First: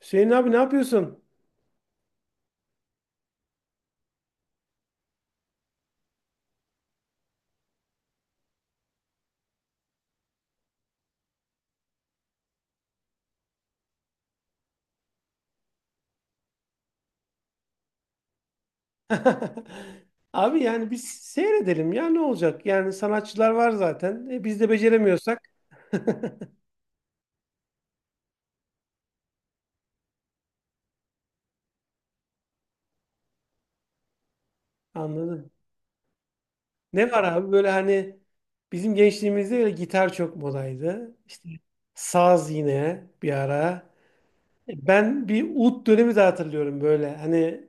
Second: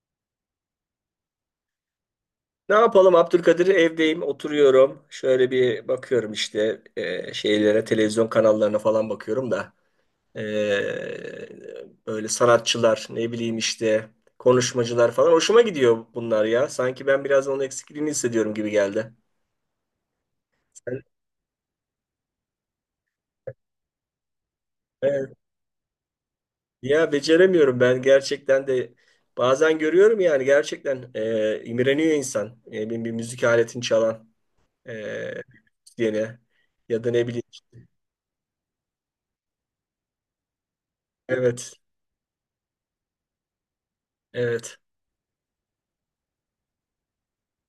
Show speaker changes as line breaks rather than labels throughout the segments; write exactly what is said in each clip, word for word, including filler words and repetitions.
Hüseyin abi ne yapıyorsun?
Ne yapalım Abdülkadir? Evdeyim, oturuyorum. Şöyle bir bakıyorum işte e, şeylere, televizyon kanallarına falan bakıyorum da e, böyle sanatçılar, ne bileyim işte konuşmacılar falan hoşuma gidiyor bunlar ya. Sanki ben biraz onun eksikliğini hissediyorum gibi geldi.
Abi yani biz
Sen-
seyredelim ya ne olacak? Yani sanatçılar var zaten. E, biz de
Evet.
beceremiyorsak.
Ya beceremiyorum ben gerçekten de bazen görüyorum yani gerçekten e, imreniyor insan. E, bir, bir müzik aletini çalan e,
Anladım.
diyene ya
Ne
da
var
ne bileyim
abi böyle
işte.
hani bizim gençliğimizde böyle gitar çok modaydı. İşte
Evet,
saz yine bir ara.
evet,
E, Ben bir ut dönemi de hatırlıyorum böyle. Hani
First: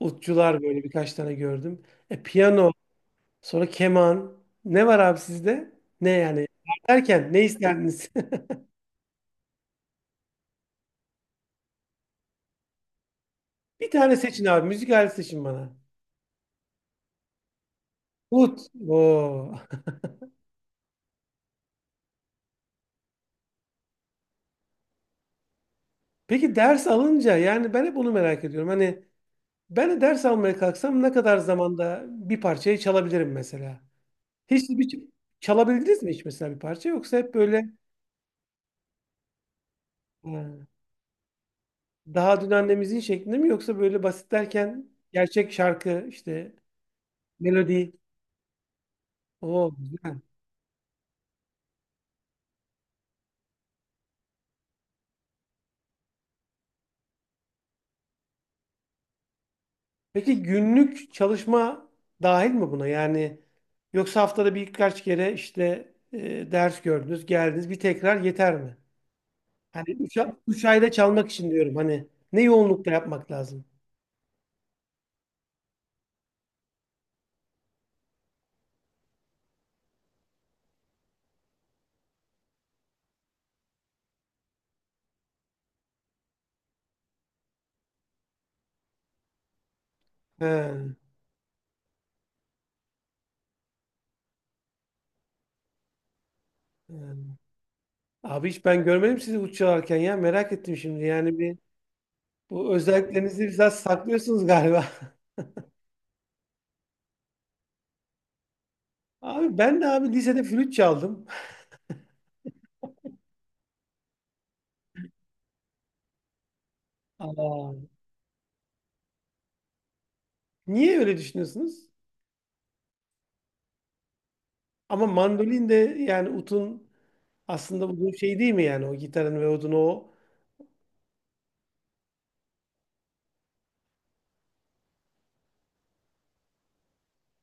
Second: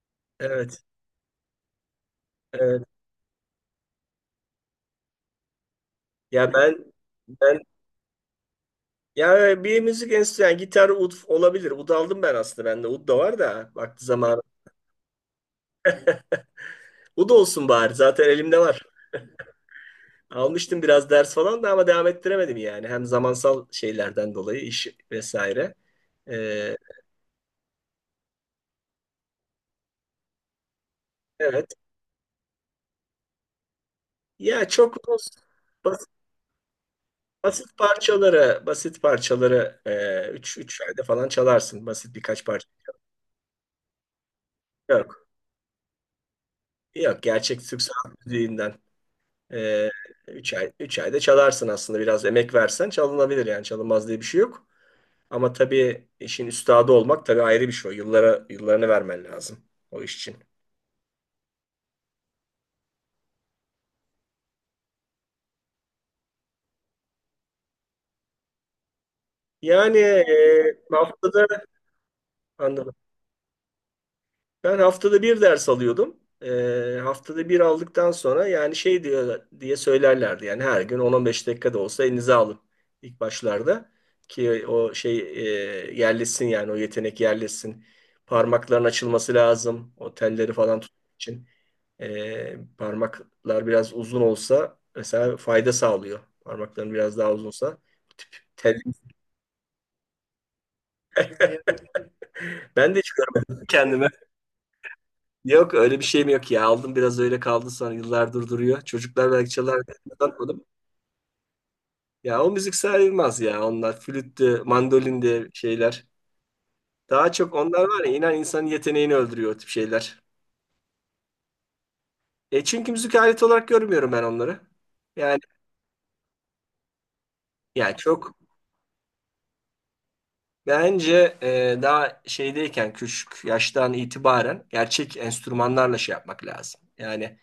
utçular
evet.
böyle birkaç tane gördüm. E, piyano,
Evet.
sonra keman. Ne var abi sizde? Ne yani?
Ya ben
Derken ne
ben
isterdiniz?
ya bir müzik enstrümanı yani gitar ud olabilir. Ud aldım ben aslında. Bende ud da var da
Bir
vakti
tane
zamanı.
seçin abi. Müzik aleti seçin bana.
Ud olsun bari. Zaten
Ut.
elimde var.
Oo.
Almıştım biraz ders falan da ama devam ettiremedim yani. Hem zamansal şeylerden dolayı iş vesaire.
Peki
Ee,
ders alınca yani ben hep onu merak ediyorum. Hani ben de ders almaya kalksam ne kadar
evet.
zamanda bir parçayı çalabilirim mesela?
Ya
Hiç bir
çok bas-
çalabildiniz
basit,
mi hiç mesela bir parça yoksa hep böyle
basit parçaları basit parçaları 3 üç,
ha,
üç ayda falan çalarsın. Basit
daha
birkaç
dün
parça.
annemizin şeklinde mi yoksa böyle basit derken
Yok.
gerçek şarkı işte
Yok. Gerçek Türk
melodi.
sanat müziğinden.
Oo,
Ee,
güzel.
üç ay, üç ayda çalarsın aslında biraz emek versen çalınabilir yani çalınmaz diye bir şey yok. Ama tabii işin üstadı olmak tabii ayrı bir şey. O Yıllara, yıllarını vermen lazım o iş için.
Peki günlük çalışma dahil mi buna? Yani yoksa haftada birkaç kere işte e, ders gördünüz, geldiniz bir tekrar yeter mi? Hani
Yani
3 üç, a- üç
e,
ayda çalmak
haftada
için diyorum hani ne yoğunlukta yapmak lazım?
Ben haftada bir ders alıyordum. Ee, haftada bir aldıktan sonra yani şey diyor diye söylerlerdi. Yani her gün on on beş dakika da olsa elinize alın ilk başlarda. Ki o şey e, yerleşsin yani o yetenek yerleşsin. Parmakların açılması lazım. O telleri falan
He,
tutmak için. Ee, parmaklar biraz uzun olsa mesela fayda sağlıyor. Parmakların
he.
biraz daha uzunsa. Bu tip
Abi hiç
tel.
ben görmedim sizi uç çalarken ya merak ettim şimdi yani bir bu
Ben de çok
özelliklerinizi biraz
kendime.
saklıyorsunuz galiba.
Yok öyle bir şeyim yok ya. Aldım biraz öyle kaldı sonra yıllardır duruyor. Çocuklar belki
Abi ben de
çalar diye
abi lisede
uzatmadım.
flüt çaldım.
Ya o müzik sayılmaz ya. Onlar flüttü, mandolindi şeyler. Daha çok
Aa.
onlar var ya, inan insanın yeteneğini öldürüyor o tip şeyler.
Niye öyle düşünüyorsunuz?
E çünkü müzik aleti olarak görmüyorum ben onları.
Ama
Yani
mandolin de yani utun aslında
yani
bu
çok
şey değil mi yani o gitarın ve odun o.
bence e, daha şeydeyken küçük yaştan itibaren gerçek enstrümanlarla şey yapmak lazım. Yani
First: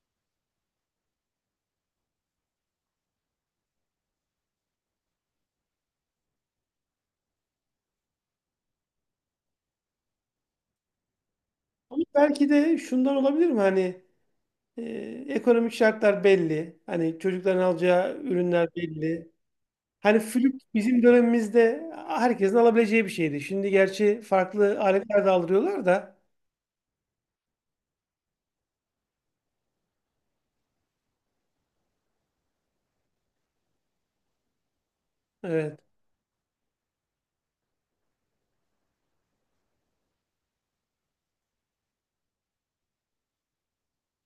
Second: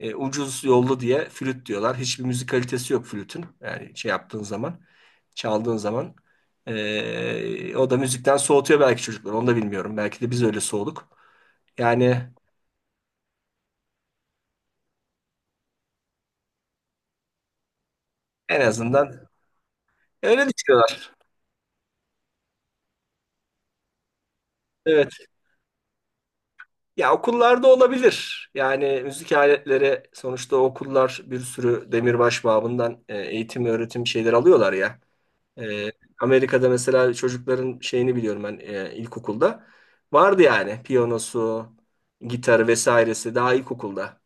e, ucuz yollu diye flüt diyorlar. Hiçbir müzik kalitesi yok flütün. Yani şey yaptığın zaman, çaldığın zaman. E, o da müzikten soğutuyor belki çocukları. Onu da bilmiyorum. Belki de biz öyle soğuduk.
Ama
Yani
belki de şundan olabilir mi hani e, ekonomik şartlar belli. Hani çocukların alacağı
en
ürünler
azından
belli. Hani
öyle
flüt bizim
düşünüyorlar.
dönemimizde herkesin alabileceği bir şeydi. Şimdi gerçi farklı
Evet.
aletler de aldırıyorlar da.
Ya okullarda olabilir. Yani müzik aletleri sonuçta okullar bir sürü demirbaş babından e, eğitim öğretim şeyler alıyorlar ya.
Evet.
E, Amerika'da mesela çocukların şeyini biliyorum ben e, ilkokulda. Vardı yani piyanosu, gitarı vesairesi daha ilkokulda.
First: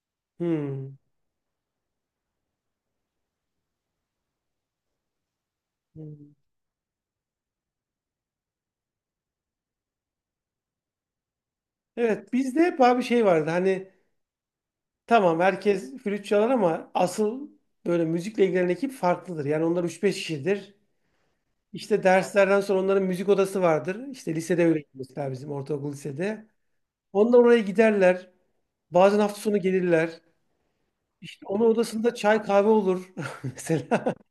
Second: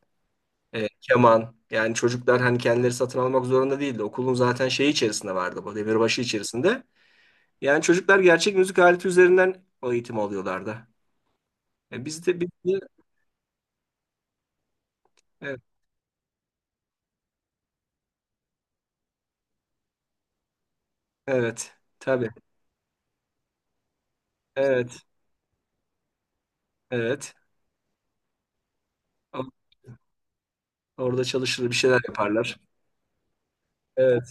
E,
Hmm.
keman yani çocuklar hani kendileri satın almak zorunda değildi. Okulun zaten şeyi içerisinde vardı, bu demirbaşı
Hmm.
içerisinde. Yani çocuklar gerçek müzik aleti üzerinden o eğitim alıyorlardı. E, biz
Evet,
de biz
bizde hep
de
abi şey vardı hani tamam
evet,
herkes flüt çalar ama asıl böyle müzikle ilgilenen ekip farklıdır. Yani onlar üç beş kişidir.
evet
İşte
tabii.
derslerden sonra onların müzik odası vardır. İşte lisede öyle
Evet,
mesela bizim ortaokul lisede.
evet.
Onlar oraya giderler. Bazen hafta
O-
sonu gelirler.
Orada
İşte onun
çalışır bir şeyler
odasında çay
yaparlar.
kahve olur mesela.
Evet.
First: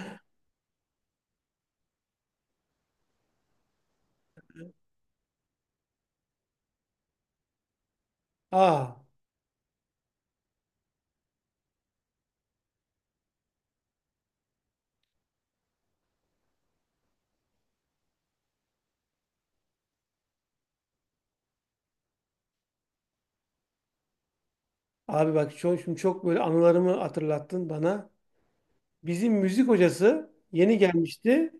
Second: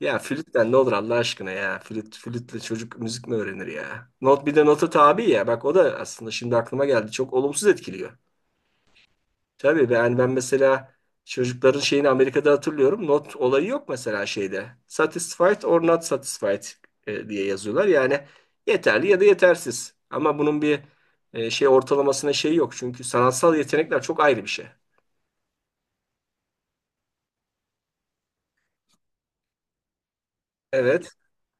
Ya flütten ne olur Allah aşkına ya. Flüt, flütle çocuk müzik mi öğrenir ya? Not, bir de nota tabi ya. Bak o da aslında şimdi aklıma geldi. Çok olumsuz etkiliyor.
Aa,
Tabii ben, ben mesela çocukların şeyini Amerika'da hatırlıyorum. Not olayı yok mesela şeyde. Satisfied or not satisfied e, diye yazıyorlar. Yani yeterli ya da yetersiz. Ama bunun bir e, şey ortalamasına şey yok. Çünkü sanatsal yetenekler çok ayrı bir şey.
abi bak çok, şimdi çok böyle anılarımı hatırlattın bana. Bizim müzik hocası yeni
Evet,
gelmişti.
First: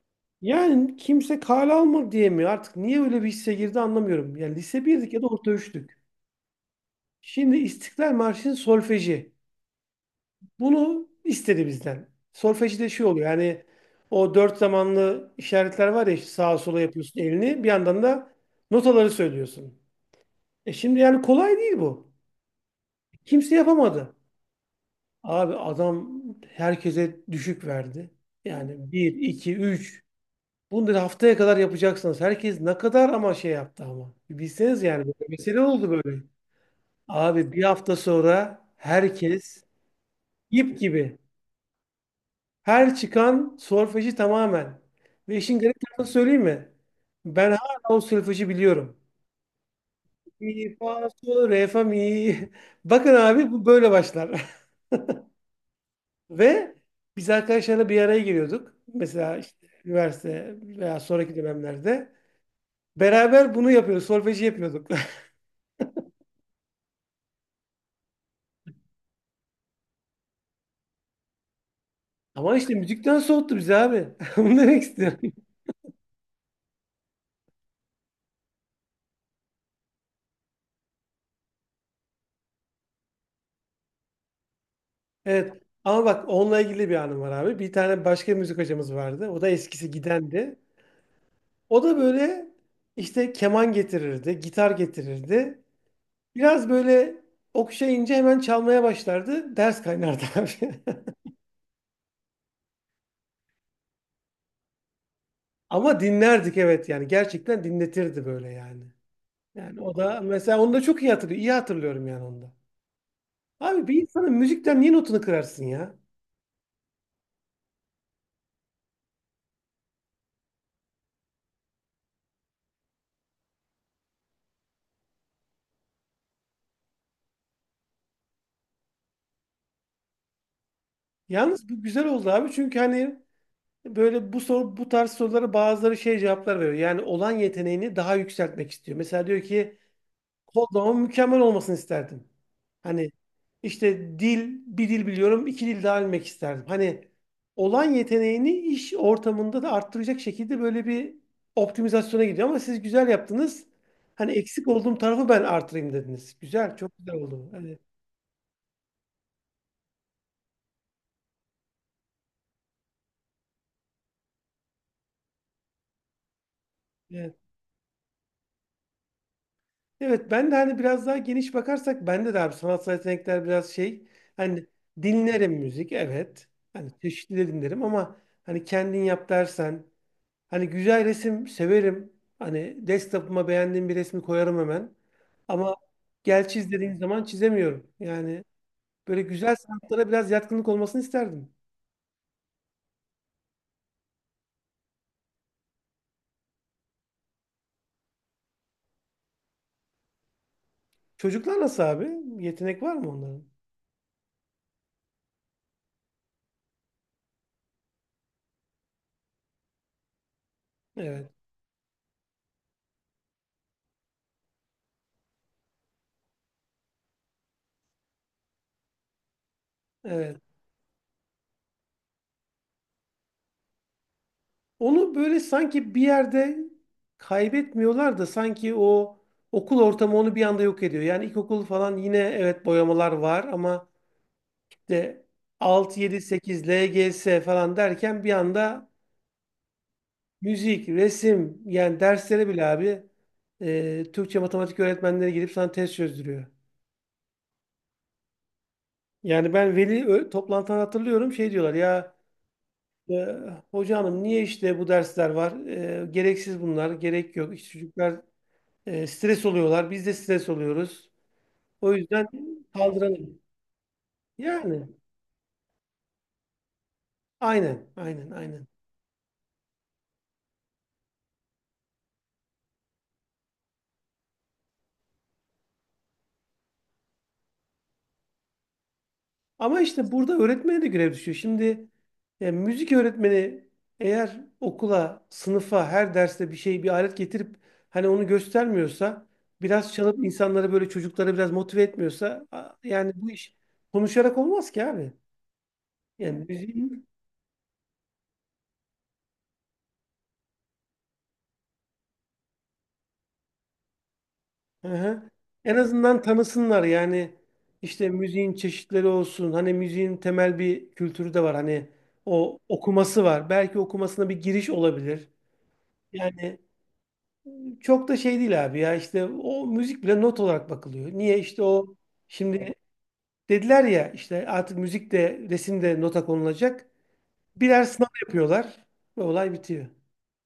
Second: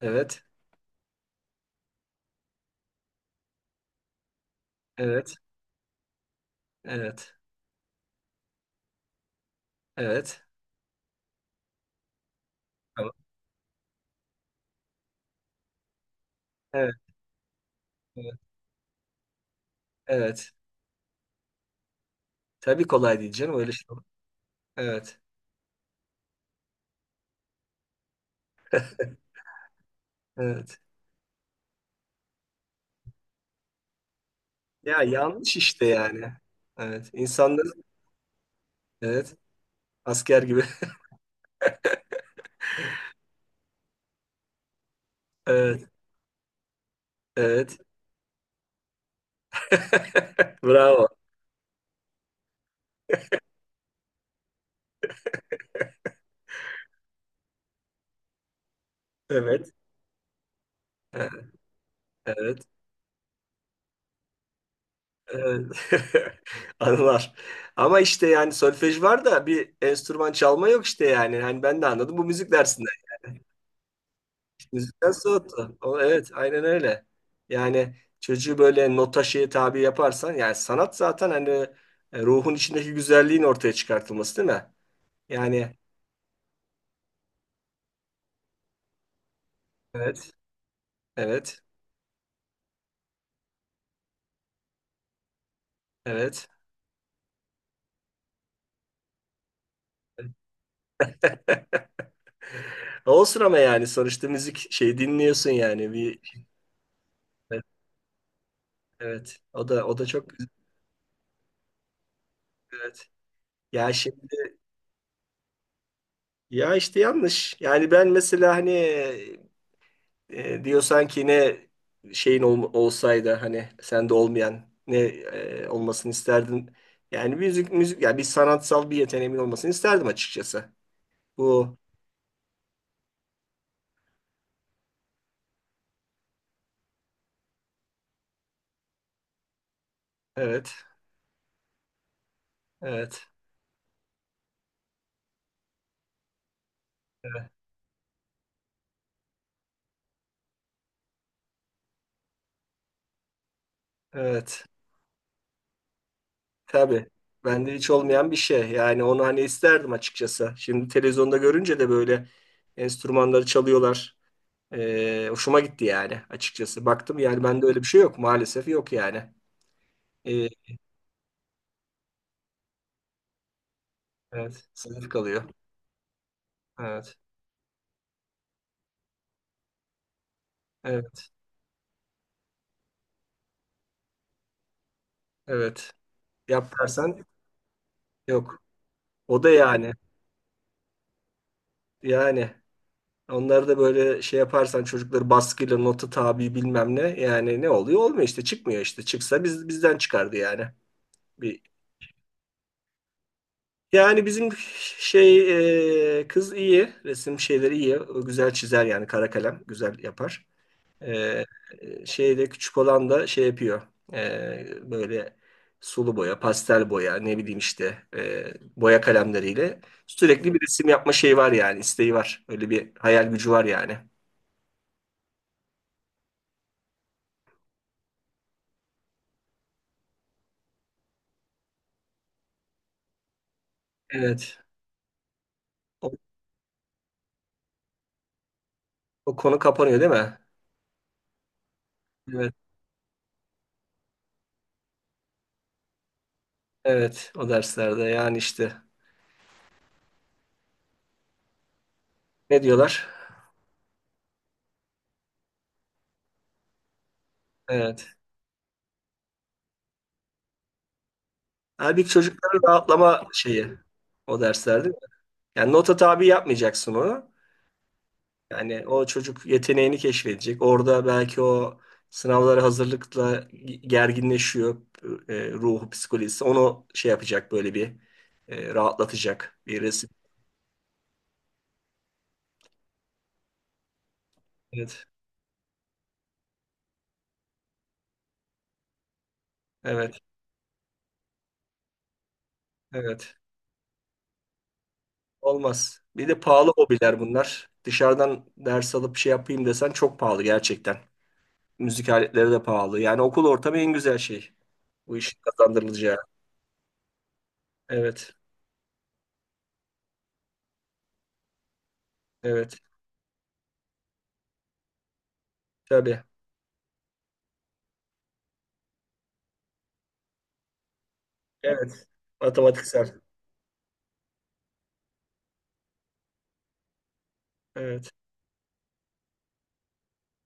evet,
Yani kimse kale almadı diye mi artık niye öyle bir hisse girdi anlamıyorum. Yani lise birdik ya da
evet.
orta üçtük.
Evet.
Şimdi İstiklal Marşı'nın solfeji.
Evet.
Bunu istedi bizden. Solfejde şey
Tamam.
oluyor yani o dört zamanlı işaretler var ya işte sağa sola
Evet.
yapıyorsun elini bir yandan da
Evet.
notaları söylüyorsun.
Evet.
E şimdi yani kolay değil bu.
Tabii kolay değil
Kimse
canım öyle şey olur.
yapamadı.
Evet.
Abi adam herkese düşük verdi. Yani bir, iki, üç.
Evet.
Bunları haftaya kadar yapacaksınız. Herkes ne kadar ama şey yaptı ama. Bilseniz yani
Ya
böyle
yanlış
mesele
işte
oldu böyle.
yani. Evet.
Abi bir
İnsanlar,
hafta sonra
evet.
herkes
Asker gibi.
ip gibi. Her çıkan solfeji tamamen. Ve işin garip
Evet.
tarafını söyleyeyim mi? Ben
Evet.
hala o solfeji biliyorum. Mi, fa,
Bravo.
sol, re, fa, mi. Bakın abi bu böyle başlar. Ve biz arkadaşlarla bir araya geliyorduk. Mesela işte
Evet.
üniversite veya
Evet.
sonraki dönemlerde.
Evet.
Beraber bunu yapıyoruz. Solfeji yapıyorduk.
Evet. Anılar. Ama işte yani solfej var da bir enstrüman çalma yok işte yani. Hani ben de anladım bu müzik
Ama işte
dersinden.
müzikten soğuttu bizi abi. Bunu demek
Müzikten
istiyorum.
soğuttu. O, evet, aynen öyle. Yani çocuğu böyle nota şeye tabi yaparsan, yani sanat zaten hani e, ruhun içindeki güzelliğin ortaya çıkartılması değil mi?
Evet.
Yani
Ama bak onunla ilgili bir anım var abi. Bir tane başka müzik hocamız vardı. O da eskisi
evet,
gidendi.
evet,
O da böyle işte keman getirirdi, gitar getirirdi.
evet.
Biraz böyle okşayınca hemen çalmaya başlardı. Ders kaynardı abi.
Olsun ama yani sonuçta müzik şey dinliyorsun yani
Ama
bir
dinlerdik, evet, yani gerçekten
evet,
dinletirdi böyle yani.
evet. O
Yani
da
o
o da
da
çok güzel.
mesela onu da çok iyi hatırlıyor. İyi hatırlıyorum yani onu da.
Evet.
Abi
Ya
bir insanın
şimdi
müzikten niye notunu kırarsın ya?
ya işte yanlış. Yani ben mesela hani E, diyorsan ki ne şeyin ol- olsaydı hani sende olmayan ne e, olmasını isterdin? Yani müzik müzik yani bir sanatsal bir yeteneğimin olmasını isterdim açıkçası.
Yalnız
Bu
bu güzel oldu abi çünkü hani böyle bu soru bu tarz sorulara bazıları şey cevaplar veriyor. Yani olan yeteneğini daha yükseltmek istiyor. Mesela diyor ki
evet,
kodlamamın mükemmel olmasını isterdim. Hani
evet,
işte dil, bir dil biliyorum, iki dil daha bilmek isterdim. Hani
evet,
olan yeteneğini iş ortamında da arttıracak şekilde böyle bir optimizasyona gidiyor. Ama siz güzel yaptınız. Hani
evet,
eksik olduğum tarafı ben artırayım dediniz. Güzel, çok
tabii,
güzel oldu.
bende
Hani,
hiç olmayan bir şey yani onu hani isterdim açıkçası. Şimdi televizyonda görünce de böyle enstrümanları çalıyorlar. E, hoşuma gitti yani açıkçası. Baktım
evet.
yani bende öyle bir şey yok maalesef, yok yani.
Evet,
E,
ben de hani biraz daha geniş bakarsak bende de abi sanatsal yetenekler biraz şey. Hani
evet sınır kalıyor.
dinlerim müzik, evet. Hani
Evet.
çeşitli de dinlerim ama hani kendin yap dersen hani güzel
Evet.
resim severim. Hani desktop'uma beğendiğim bir resmi koyarım hemen. Ama
Evet.
gel çiz
Yap
dediğim zaman
dersen
çizemiyorum. Yani
yok.
böyle
O da
güzel
yani.
sanatlara biraz yatkınlık olmasını isterdim.
Yani onları da böyle şey yaparsan çocukları baskıyla nota tabi bilmem ne, yani ne oluyor? Olmuyor işte, çıkmıyor işte. Çıksa biz bizden çıkardı yani.
Çocuklar
Bir
nasıl abi? Yetenek var mı onların?
yani bizim şey, e, kız iyi. Resim şeyleri iyi. O güzel çizer yani, kara kalem güzel yapar.
Evet,
Ee, şeyde küçük olan da şey yapıyor. Ee, böyle sulu boya, pastel boya, ne bileyim işte e, boya kalemleriyle
evet.
sürekli bir resim yapma şeyi var yani, isteği var. Öyle bir hayal gücü var yani.
Onu böyle sanki bir yerde kaybetmiyorlar da sanki o okul ortamı onu bir anda yok ediyor. Yani ilkokul falan yine evet boyamalar var ama
Evet.
de altı,
O,
yedi, sekiz, L G S falan derken bir anda
o konu kapanıyor değil mi?
müzik, resim yani derslere
Evet.
bile abi e, Türkçe matematik öğretmenleri gelip sana test çözdürüyor.
Evet. O derslerde yani işte
Yani ben veli ö- toplantılarını hatırlıyorum şey diyorlar ya
ne diyorlar?
e, hoca hanım niye işte bu dersler var? E, gereksiz bunlar, gerek yok. İşte
Evet.
çocuklar e, stres oluyorlar, biz de stres oluyoruz. O
Halbuki
yüzden
çocukların rahatlama
kaldıralım.
şeyi o
Yani
derslerde. Yani nota tabi yapmayacaksın onu.
aynen, aynen, aynen.
Yani o çocuk yeteneğini keşfedecek. Orada belki o sınavlara hazırlıkla gerginleşiyor e, ruhu, psikolojisi. Onu şey yapacak böyle bir e, rahatlatacak
Ama
bir resim.
işte burada öğretmene de görev düşüyor. Şimdi e, müzik öğretmeni eğer
Evet,
okula, sınıfa, her derste bir şey, bir alet getirip hani onu göstermiyorsa, biraz
evet,
çalıp insanları böyle çocukları biraz motive etmiyorsa a- yani bu
evet.
iş konuşarak olmaz ki abi.
Olmaz. Bir de
Yani
pahalı
müziğin,
hobiler bunlar. Dışarıdan ders alıp şey yapayım desen çok pahalı gerçekten. Müzik aletleri de pahalı. Yani okul ortamı en güzel şey.
hı
Bu
hı,
işin
en
kazandırılacağı.
azından tanısınlar yani işte
Evet,
müziğin çeşitleri olsun. Hani müziğin temel bir kültürü de var. Hani o
evet.
okuması var. Belki okumasına bir giriş olabilir.
Tabii.
Yani çok da şey değil abi ya işte o müzik bile not olarak bakılıyor. Niye işte o
Evet.
şimdi
Matematiksel.
dediler ya işte artık müzik de resim de nota konulacak. Birer sınav
Evet.
yapıyorlar ve olay bitiyor.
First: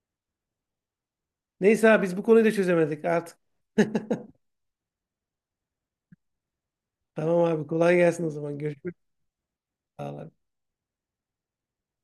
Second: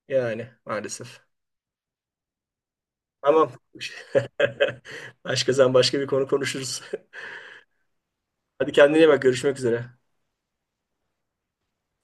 Yani maalesef.
Neyse abi biz bu konuyu da çözemedik artık.
Tamam. Başka zaman başka bir konu konuşuruz.
Tamam abi kolay gelsin o zaman
Hadi
görüşürüz.
kendine iyi bak. Görüşmek üzere.
Sağ ol abi.